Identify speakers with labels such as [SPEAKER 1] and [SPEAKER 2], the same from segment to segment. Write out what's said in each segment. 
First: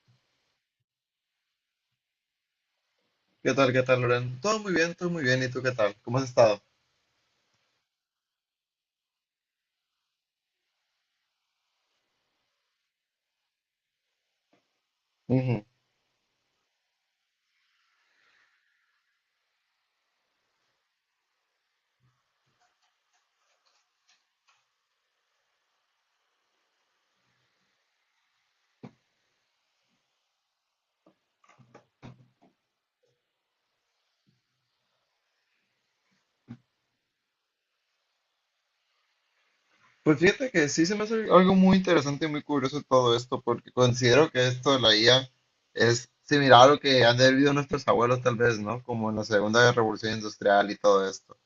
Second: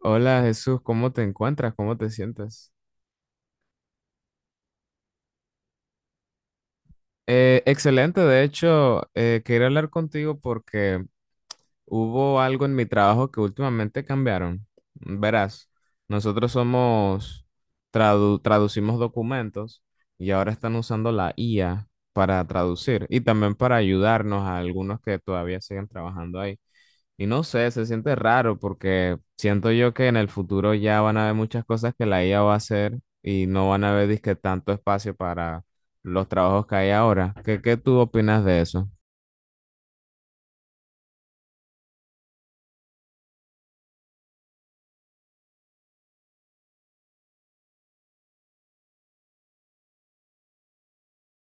[SPEAKER 1] Hola Jesús, ¿cómo te encuentras? ¿Cómo te sientes?
[SPEAKER 2] ¿Qué tal? ¿Qué tal, Loren? Todo muy bien, todo muy bien. ¿Y tú qué tal? ¿Cómo has estado?
[SPEAKER 1] Excelente, de hecho, quería hablar contigo porque hubo algo en mi trabajo que últimamente cambiaron.
[SPEAKER 2] Ujú.
[SPEAKER 1] Verás, nosotros somos, traducimos documentos y ahora están usando la IA para traducir y también para ayudarnos a algunos que todavía siguen trabajando ahí. Y no sé, se siente raro porque siento yo que en el futuro ya van a haber muchas cosas que la IA va a hacer y no van a haber disque tanto espacio para los trabajos que hay ahora. ¿Qué tú opinas de eso?
[SPEAKER 2] Pues fíjate que sí, se me hace algo muy interesante y muy curioso todo esto, porque considero que esto de la IA es similar a lo que han vivido nuestros abuelos tal vez, ¿no? Como en la Segunda Revolución Industrial y todo esto.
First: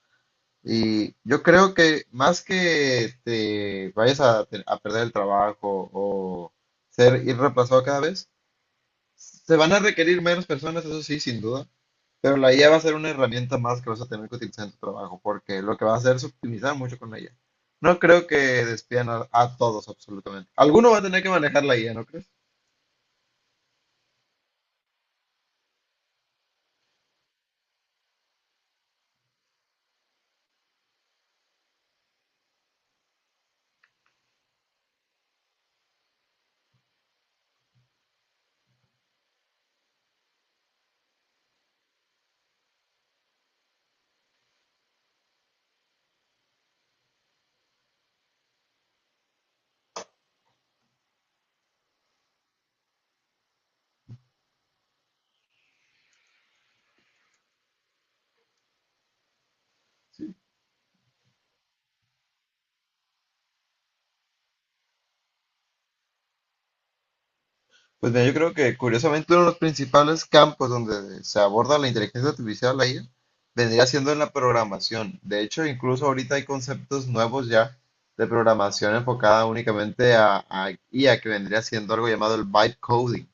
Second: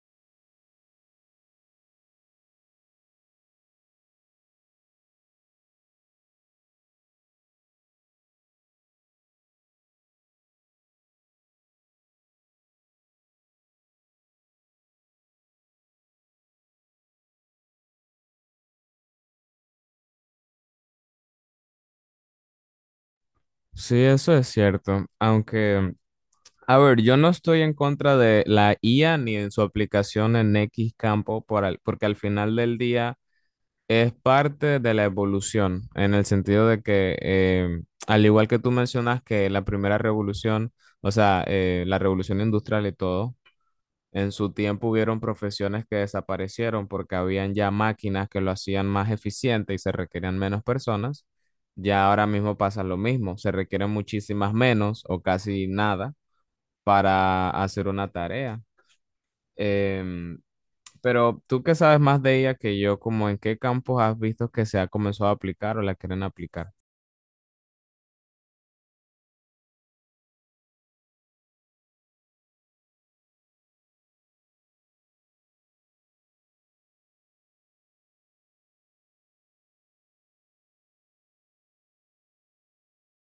[SPEAKER 2] Y yo creo que más que te vayas a perder el trabajo o ser ir reemplazado cada vez, se van a requerir menos personas, eso sí, sin duda, pero la IA va a ser una herramienta más que vas a tener que utilizar en tu trabajo, porque lo que va a hacer es optimizar mucho con la IA. No creo que despidan a todos, absolutamente. Alguno va a tener que manejar la IA, ¿no crees?
[SPEAKER 1] Sí, eso es cierto, aunque a ver, yo no estoy en contra de la IA ni en su aplicación en X campo, porque al final del día es parte de la evolución, en el sentido de que, al igual que tú mencionas que la primera revolución, o sea, la revolución industrial y todo, en su tiempo hubieron profesiones que desaparecieron porque habían ya máquinas que lo hacían más eficiente y se requerían menos personas. Ya ahora mismo pasa lo mismo, se requieren muchísimas menos o casi nada para hacer una tarea. Em, pero tú que sabes más de ella que yo, como en qué campos has visto que se ha comenzado a aplicar o la quieren aplicar.
[SPEAKER 2] Pues mira, yo creo que curiosamente uno de los principales campos donde se aborda la inteligencia artificial, la IA, vendría siendo en la programación. De hecho, incluso ahorita hay conceptos nuevos ya de programación enfocada únicamente a IA, que vendría siendo algo llamado el byte coding.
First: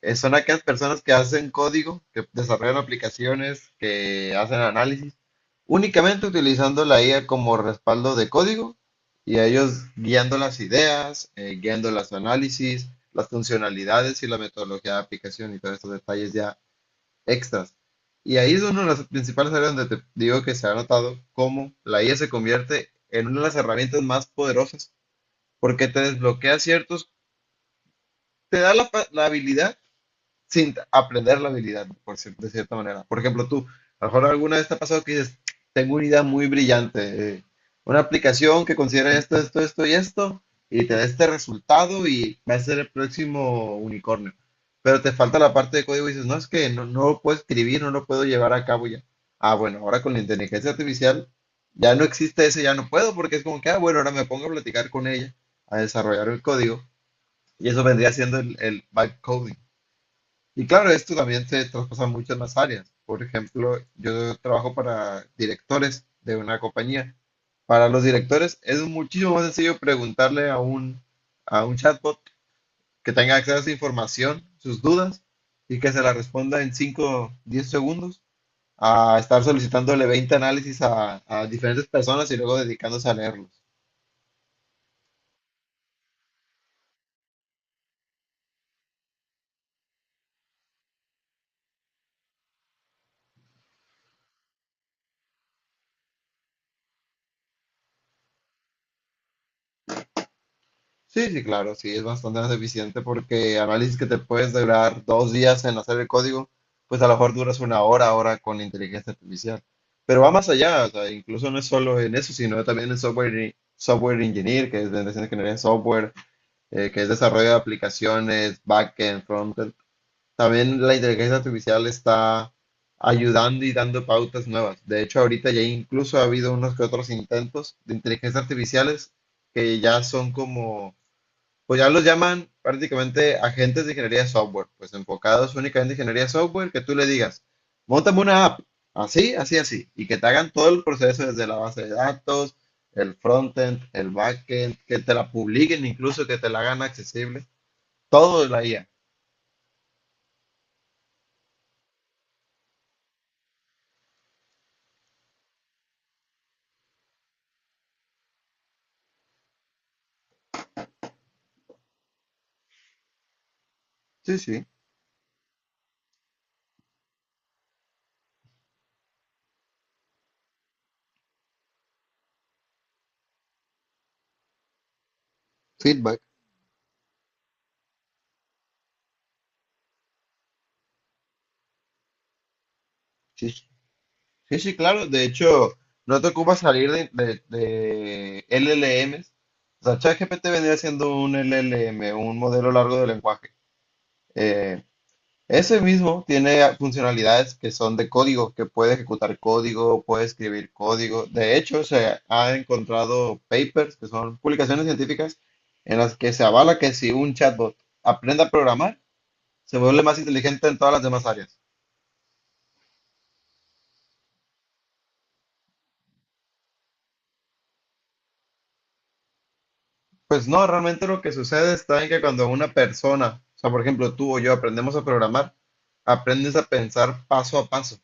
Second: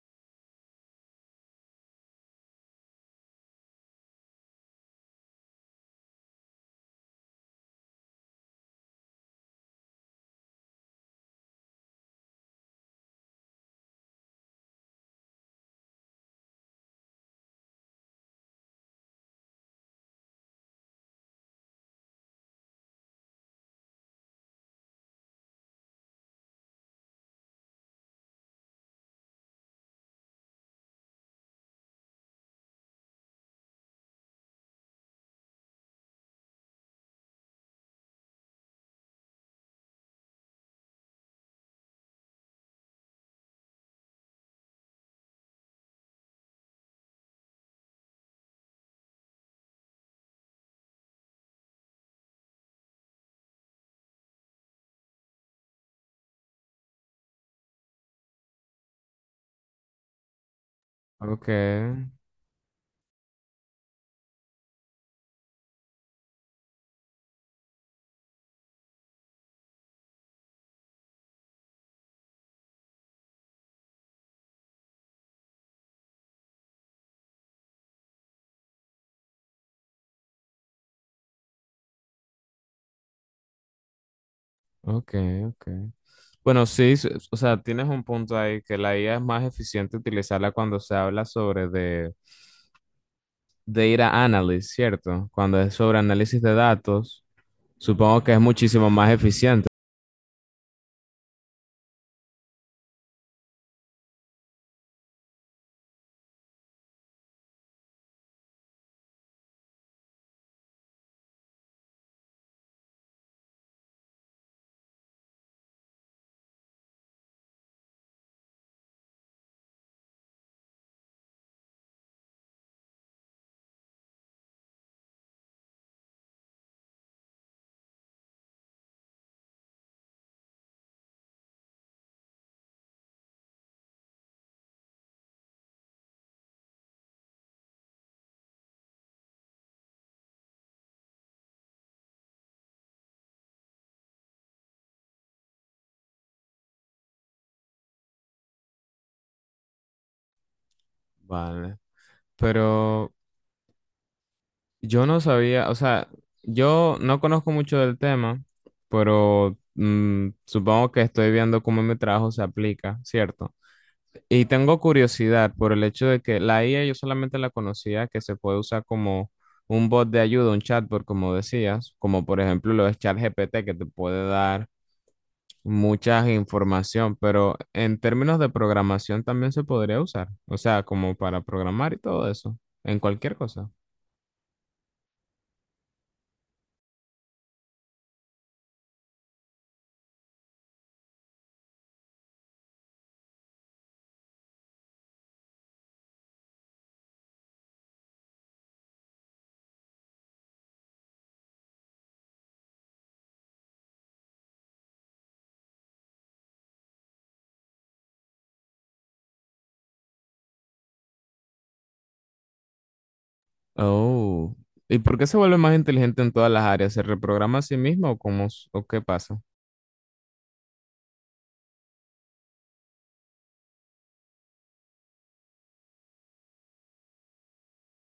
[SPEAKER 2] Son aquellas personas que hacen código, que desarrollan aplicaciones, que hacen análisis, únicamente utilizando la IA como respaldo de código y a ellos guiando las ideas, guiando los análisis, las funcionalidades y la metodología de aplicación y todos estos detalles ya extras. Y ahí es una de las principales áreas donde te digo que se ha notado cómo la IA se convierte en una de las herramientas más poderosas porque te desbloquea ciertos, te da la habilidad sin aprender la habilidad, de cierta manera. Por ejemplo, tú, a lo mejor alguna vez te ha pasado que dices, tengo una idea muy brillante, una aplicación que considera esto, esto, esto y esto, y te da este resultado y va a ser el próximo unicornio. Pero te falta la parte de código y dices, no, es que no lo puedo escribir, no lo puedo llevar a cabo ya. Ah, bueno, ahora con la inteligencia artificial ya no existe ese, ya no puedo, porque es como que, ah, bueno, ahora me pongo a platicar con ella, a desarrollar el código, y eso vendría siendo el vibe coding. Y claro, esto
[SPEAKER 1] Ok,
[SPEAKER 2] también se traspasa a muchas más áreas. Por ejemplo, yo trabajo para directores de una compañía. Para los directores es muchísimo más sencillo preguntarle a un chatbot que tenga acceso a esa información, sus dudas, y que se la responda en 5-10 segundos, a estar solicitándole 20 análisis a diferentes personas y luego dedicándose a leerlos.
[SPEAKER 1] ok, ok. Bueno, sí, o sea, tienes un punto ahí, que la IA es más eficiente utilizarla cuando se habla sobre de data analysis, ¿cierto? Cuando es sobre análisis de datos, supongo que es muchísimo más eficiente.
[SPEAKER 2] Sí, sí, claro, sí, es bastante más eficiente porque análisis que te puedes durar 2 días en hacer el código, pues a lo mejor duras una hora ahora con la inteligencia artificial. Pero va más allá, o sea, incluso no es solo en eso, sino también en software, software engineer, que es de ingeniería en software, que es desarrollo de aplicaciones, backend, frontend. También la inteligencia artificial está ayudando y dando pautas nuevas. De hecho, ahorita ya incluso ha habido unos que otros intentos de inteligencia artificiales que ya son como, pues ya los llaman prácticamente agentes de ingeniería software, pues enfocados únicamente en ingeniería software, que tú le digas, montame una app, así, así, así, y que te hagan todo el proceso desde la base de datos, el frontend, el backend, que te la publiquen incluso, que te la hagan accesible, todo de la IA.
[SPEAKER 1] Vale. Pero yo no sabía, o sea, yo no conozco mucho del tema, pero supongo que estoy viendo cómo mi trabajo se aplica, ¿cierto?
[SPEAKER 2] Sí,
[SPEAKER 1] Y
[SPEAKER 2] sí.
[SPEAKER 1] tengo curiosidad por el hecho de que la IA yo solamente la conocía que se puede usar como un bot de ayuda, un chatbot, como decías, como por ejemplo lo de ChatGPT que te puede dar
[SPEAKER 2] Feedback.
[SPEAKER 1] mucha información, pero en términos de programación también se podría usar, o sea, como para programar y todo eso, en cualquier
[SPEAKER 2] Sí, sí,
[SPEAKER 1] cosa.
[SPEAKER 2] sí, sí, claro. De hecho, no te ocupa salir de LLMs, o sea, ChatGPT vendría siendo un LLM, un modelo largo de lenguaje. Eh, Ese mismo tiene funcionalidades que son de código, que puede ejecutar código, puede escribir código. De hecho, se ha encontrado papers, que son publicaciones científicas, en las que se avala que si un chatbot aprende a programar, se vuelve más inteligente en todas las demás áreas.
[SPEAKER 1] Oh. ¿Y por qué se vuelve más inteligente en todas las áreas? ¿Se reprograma a sí mismo o cómo, o qué pasa?
[SPEAKER 2] Pues no, realmente lo que sucede está en que cuando una persona, o sea, por ejemplo, tú o yo aprendemos a programar, aprendes a pensar paso a paso.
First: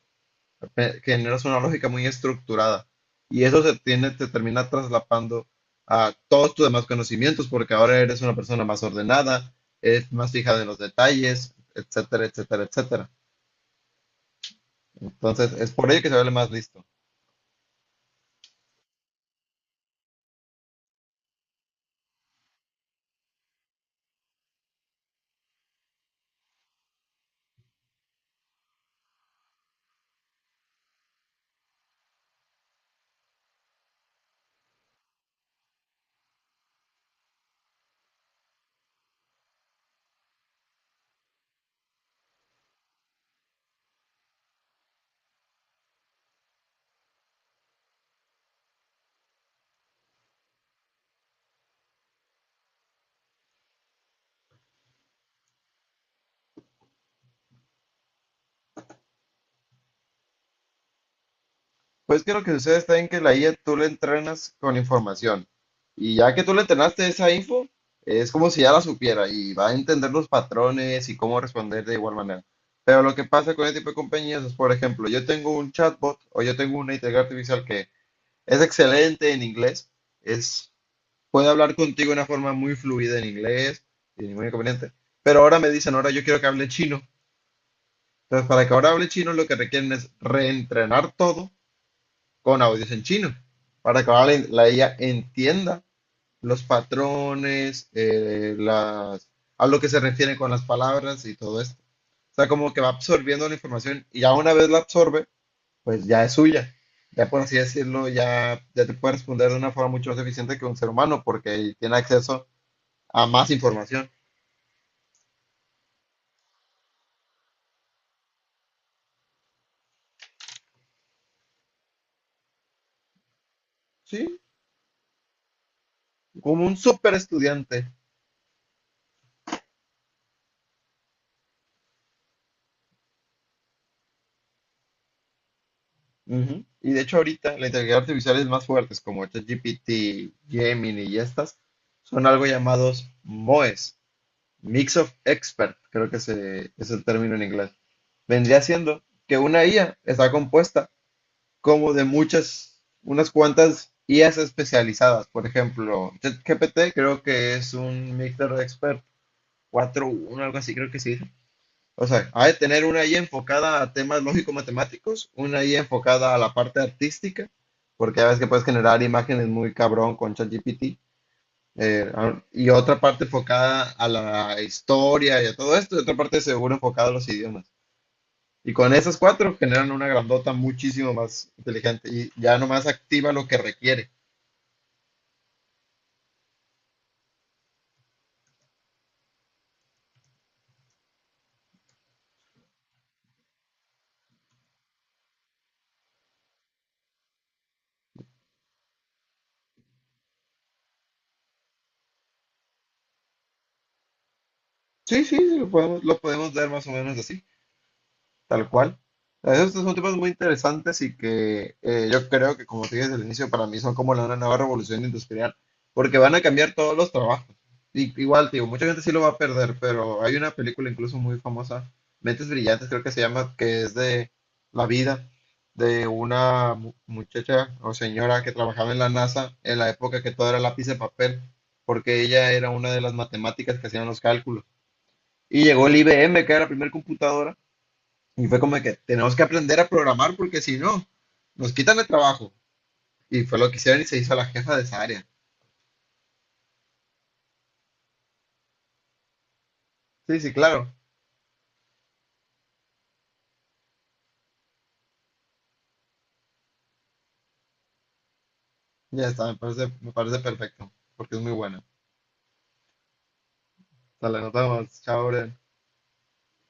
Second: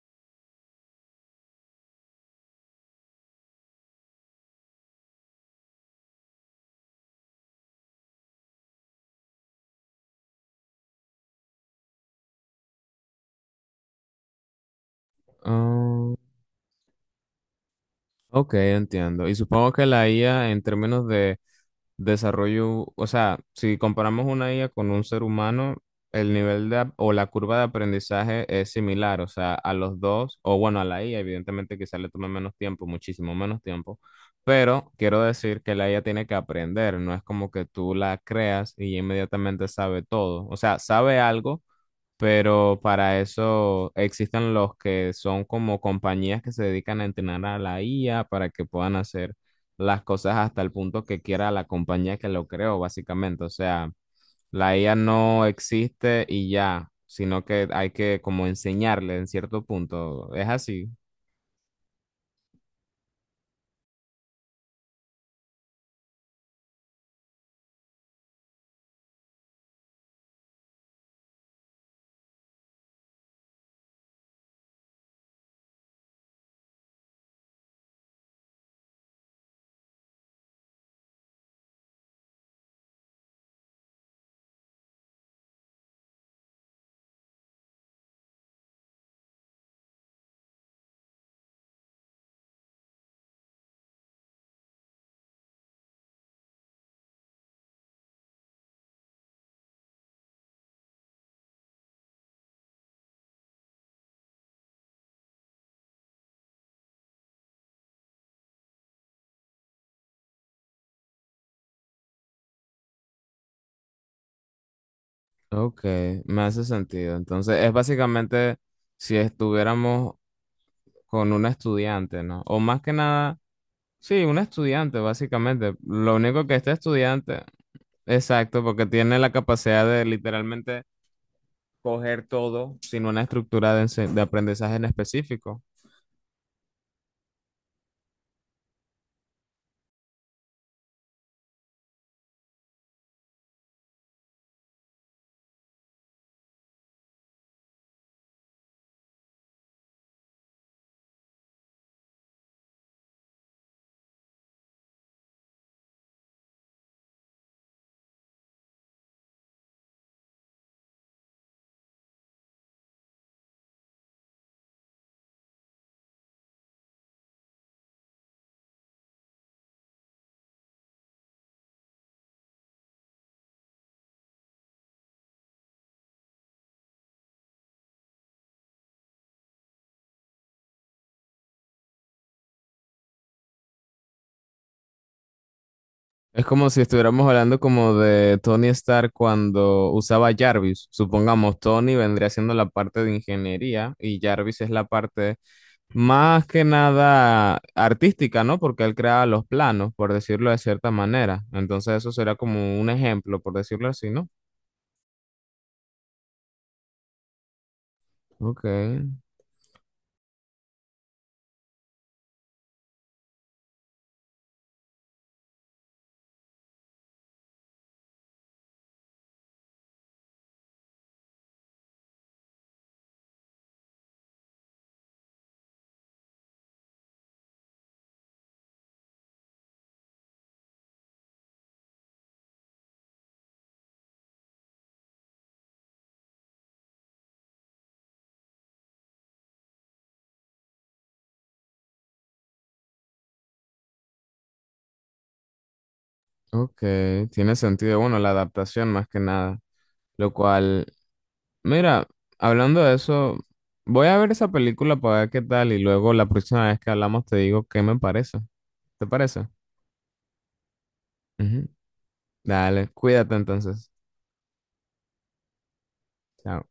[SPEAKER 2] Generas una lógica muy estructurada. Y eso se tiene, te termina traslapando a todos tus demás conocimientos, porque ahora eres una persona más ordenada, es más fijada en los detalles, etcétera, etcétera, etcétera. Entonces, es por ello que se
[SPEAKER 1] Oh,
[SPEAKER 2] vuelve más listo.
[SPEAKER 1] ok, entiendo. Y supongo que la IA en términos de desarrollo, o sea, si comparamos una IA con un ser humano, el nivel de, o la curva de aprendizaje es similar, o sea, a los dos, o bueno, a la IA, evidentemente quizá le tome menos tiempo, muchísimo menos tiempo, pero quiero decir que la IA tiene que aprender, no es como que tú la creas y inmediatamente sabe todo, o sea, sabe algo pero para eso existen los que son como compañías que se dedican a entrenar a la IA para que puedan hacer las cosas hasta el punto que quiera la compañía que lo creó, básicamente. O sea, la IA no existe y ya, sino que hay que como enseñarle en cierto punto. Es así.
[SPEAKER 2] Pues que lo que sucede está en que la IA tú la entrenas con información. Y ya que tú le entrenaste esa info, es como si ya la supiera y va a entender los patrones y cómo responder de igual manera. Pero lo que pasa con este tipo de compañías es, por ejemplo, yo tengo un chatbot o yo tengo una inteligencia artificial que es excelente en inglés, es, puede hablar contigo de una forma muy fluida en inglés, sin ningún inconveniente. Pero ahora me dicen, ahora yo quiero que hable chino. Entonces, para que ahora hable chino, lo que requieren es reentrenar todo con audios en chino, para que ahora la IA entienda los patrones, las, a lo que se refiere con las palabras y todo esto. O sea, como que va absorbiendo la información y ya una vez la absorbe, pues ya es suya. Ya por así decirlo, ya, ya te puede responder de una forma mucho más eficiente que un ser humano porque tiene acceso a más información.
[SPEAKER 1] Ok, me hace sentido. Entonces, es básicamente si estuviéramos con un estudiante, ¿no? O más que nada sí, un
[SPEAKER 2] Sí,
[SPEAKER 1] estudiante, básicamente. Lo único que
[SPEAKER 2] como
[SPEAKER 1] este
[SPEAKER 2] un super
[SPEAKER 1] estudiante,
[SPEAKER 2] estudiante.
[SPEAKER 1] exacto, porque tiene la capacidad de literalmente coger todo sin una estructura de, de aprendizaje en específico.
[SPEAKER 2] Ujú. Y de hecho ahorita la inteligencia artificial es más fuertes como ChatGPT, Gemini y estas son algo llamados MOEs, Mix of Expert, es el término en inglés. Vendría siendo que una IA está compuesta como de muchas, unas cuantas IAs especializadas. Por ejemplo, ChatGPT creo que es un Mixed Expert 4.1, algo así, creo que sí. O sea, hay de tener una ahí enfocada a temas lógico-matemáticos, una ahí enfocada a la parte artística, porque ya ves que puedes generar imágenes muy cabrón con ChatGPT, y otra parte enfocada a la historia y a todo esto, y otra parte seguro enfocada a los idiomas. Y con esas cuatro generan una grandota muchísimo más inteligente y ya nomás activa lo que requiere.
[SPEAKER 1] Es como si estuviéramos hablando como de Tony Stark cuando usaba Jarvis. Supongamos, Tony vendría siendo la parte de ingeniería y Jarvis es la parte más que nada artística, ¿no? Porque él creaba los planos, por decirlo de cierta manera. Entonces eso será como un ejemplo, por decirlo así, ¿no?
[SPEAKER 2] Sí, sí, sí, lo podemos ver más o menos así.
[SPEAKER 1] Ok.
[SPEAKER 2] Tal cual. Esos son temas muy interesantes y que yo creo que, como te dije desde el inicio, para mí son como una nueva revolución industrial, porque van a cambiar todos los trabajos. Y, igual, te digo, mucha gente sí lo va a perder, pero hay una película incluso muy famosa, Mentes Brillantes, creo que se llama, que es de la vida de una muchacha o señora que trabajaba en la NASA en la época que todo era lápiz de papel, porque ella era una de las matemáticas que hacían los cálculos. Y llegó el IBM, que era la primera computadora, y fue como de que tenemos que aprender a programar porque si no, nos quitan el trabajo. Y fue lo que hicieron y se hizo la jefa de esa área.
[SPEAKER 1] Ok, tiene sentido. Bueno, la adaptación más que nada. Lo
[SPEAKER 2] Sí, sí,
[SPEAKER 1] cual,
[SPEAKER 2] claro.
[SPEAKER 1] mira, hablando de eso, voy a ver esa película para ver qué tal y luego la próxima vez que hablamos te digo qué me parece. ¿Te
[SPEAKER 2] Ya
[SPEAKER 1] parece?
[SPEAKER 2] está, me parece perfecto, porque es muy
[SPEAKER 1] Ujú.
[SPEAKER 2] buena.
[SPEAKER 1] Dale, cuídate entonces.
[SPEAKER 2] Hasta la notamos. Chao, Bren.
[SPEAKER 1] Chao.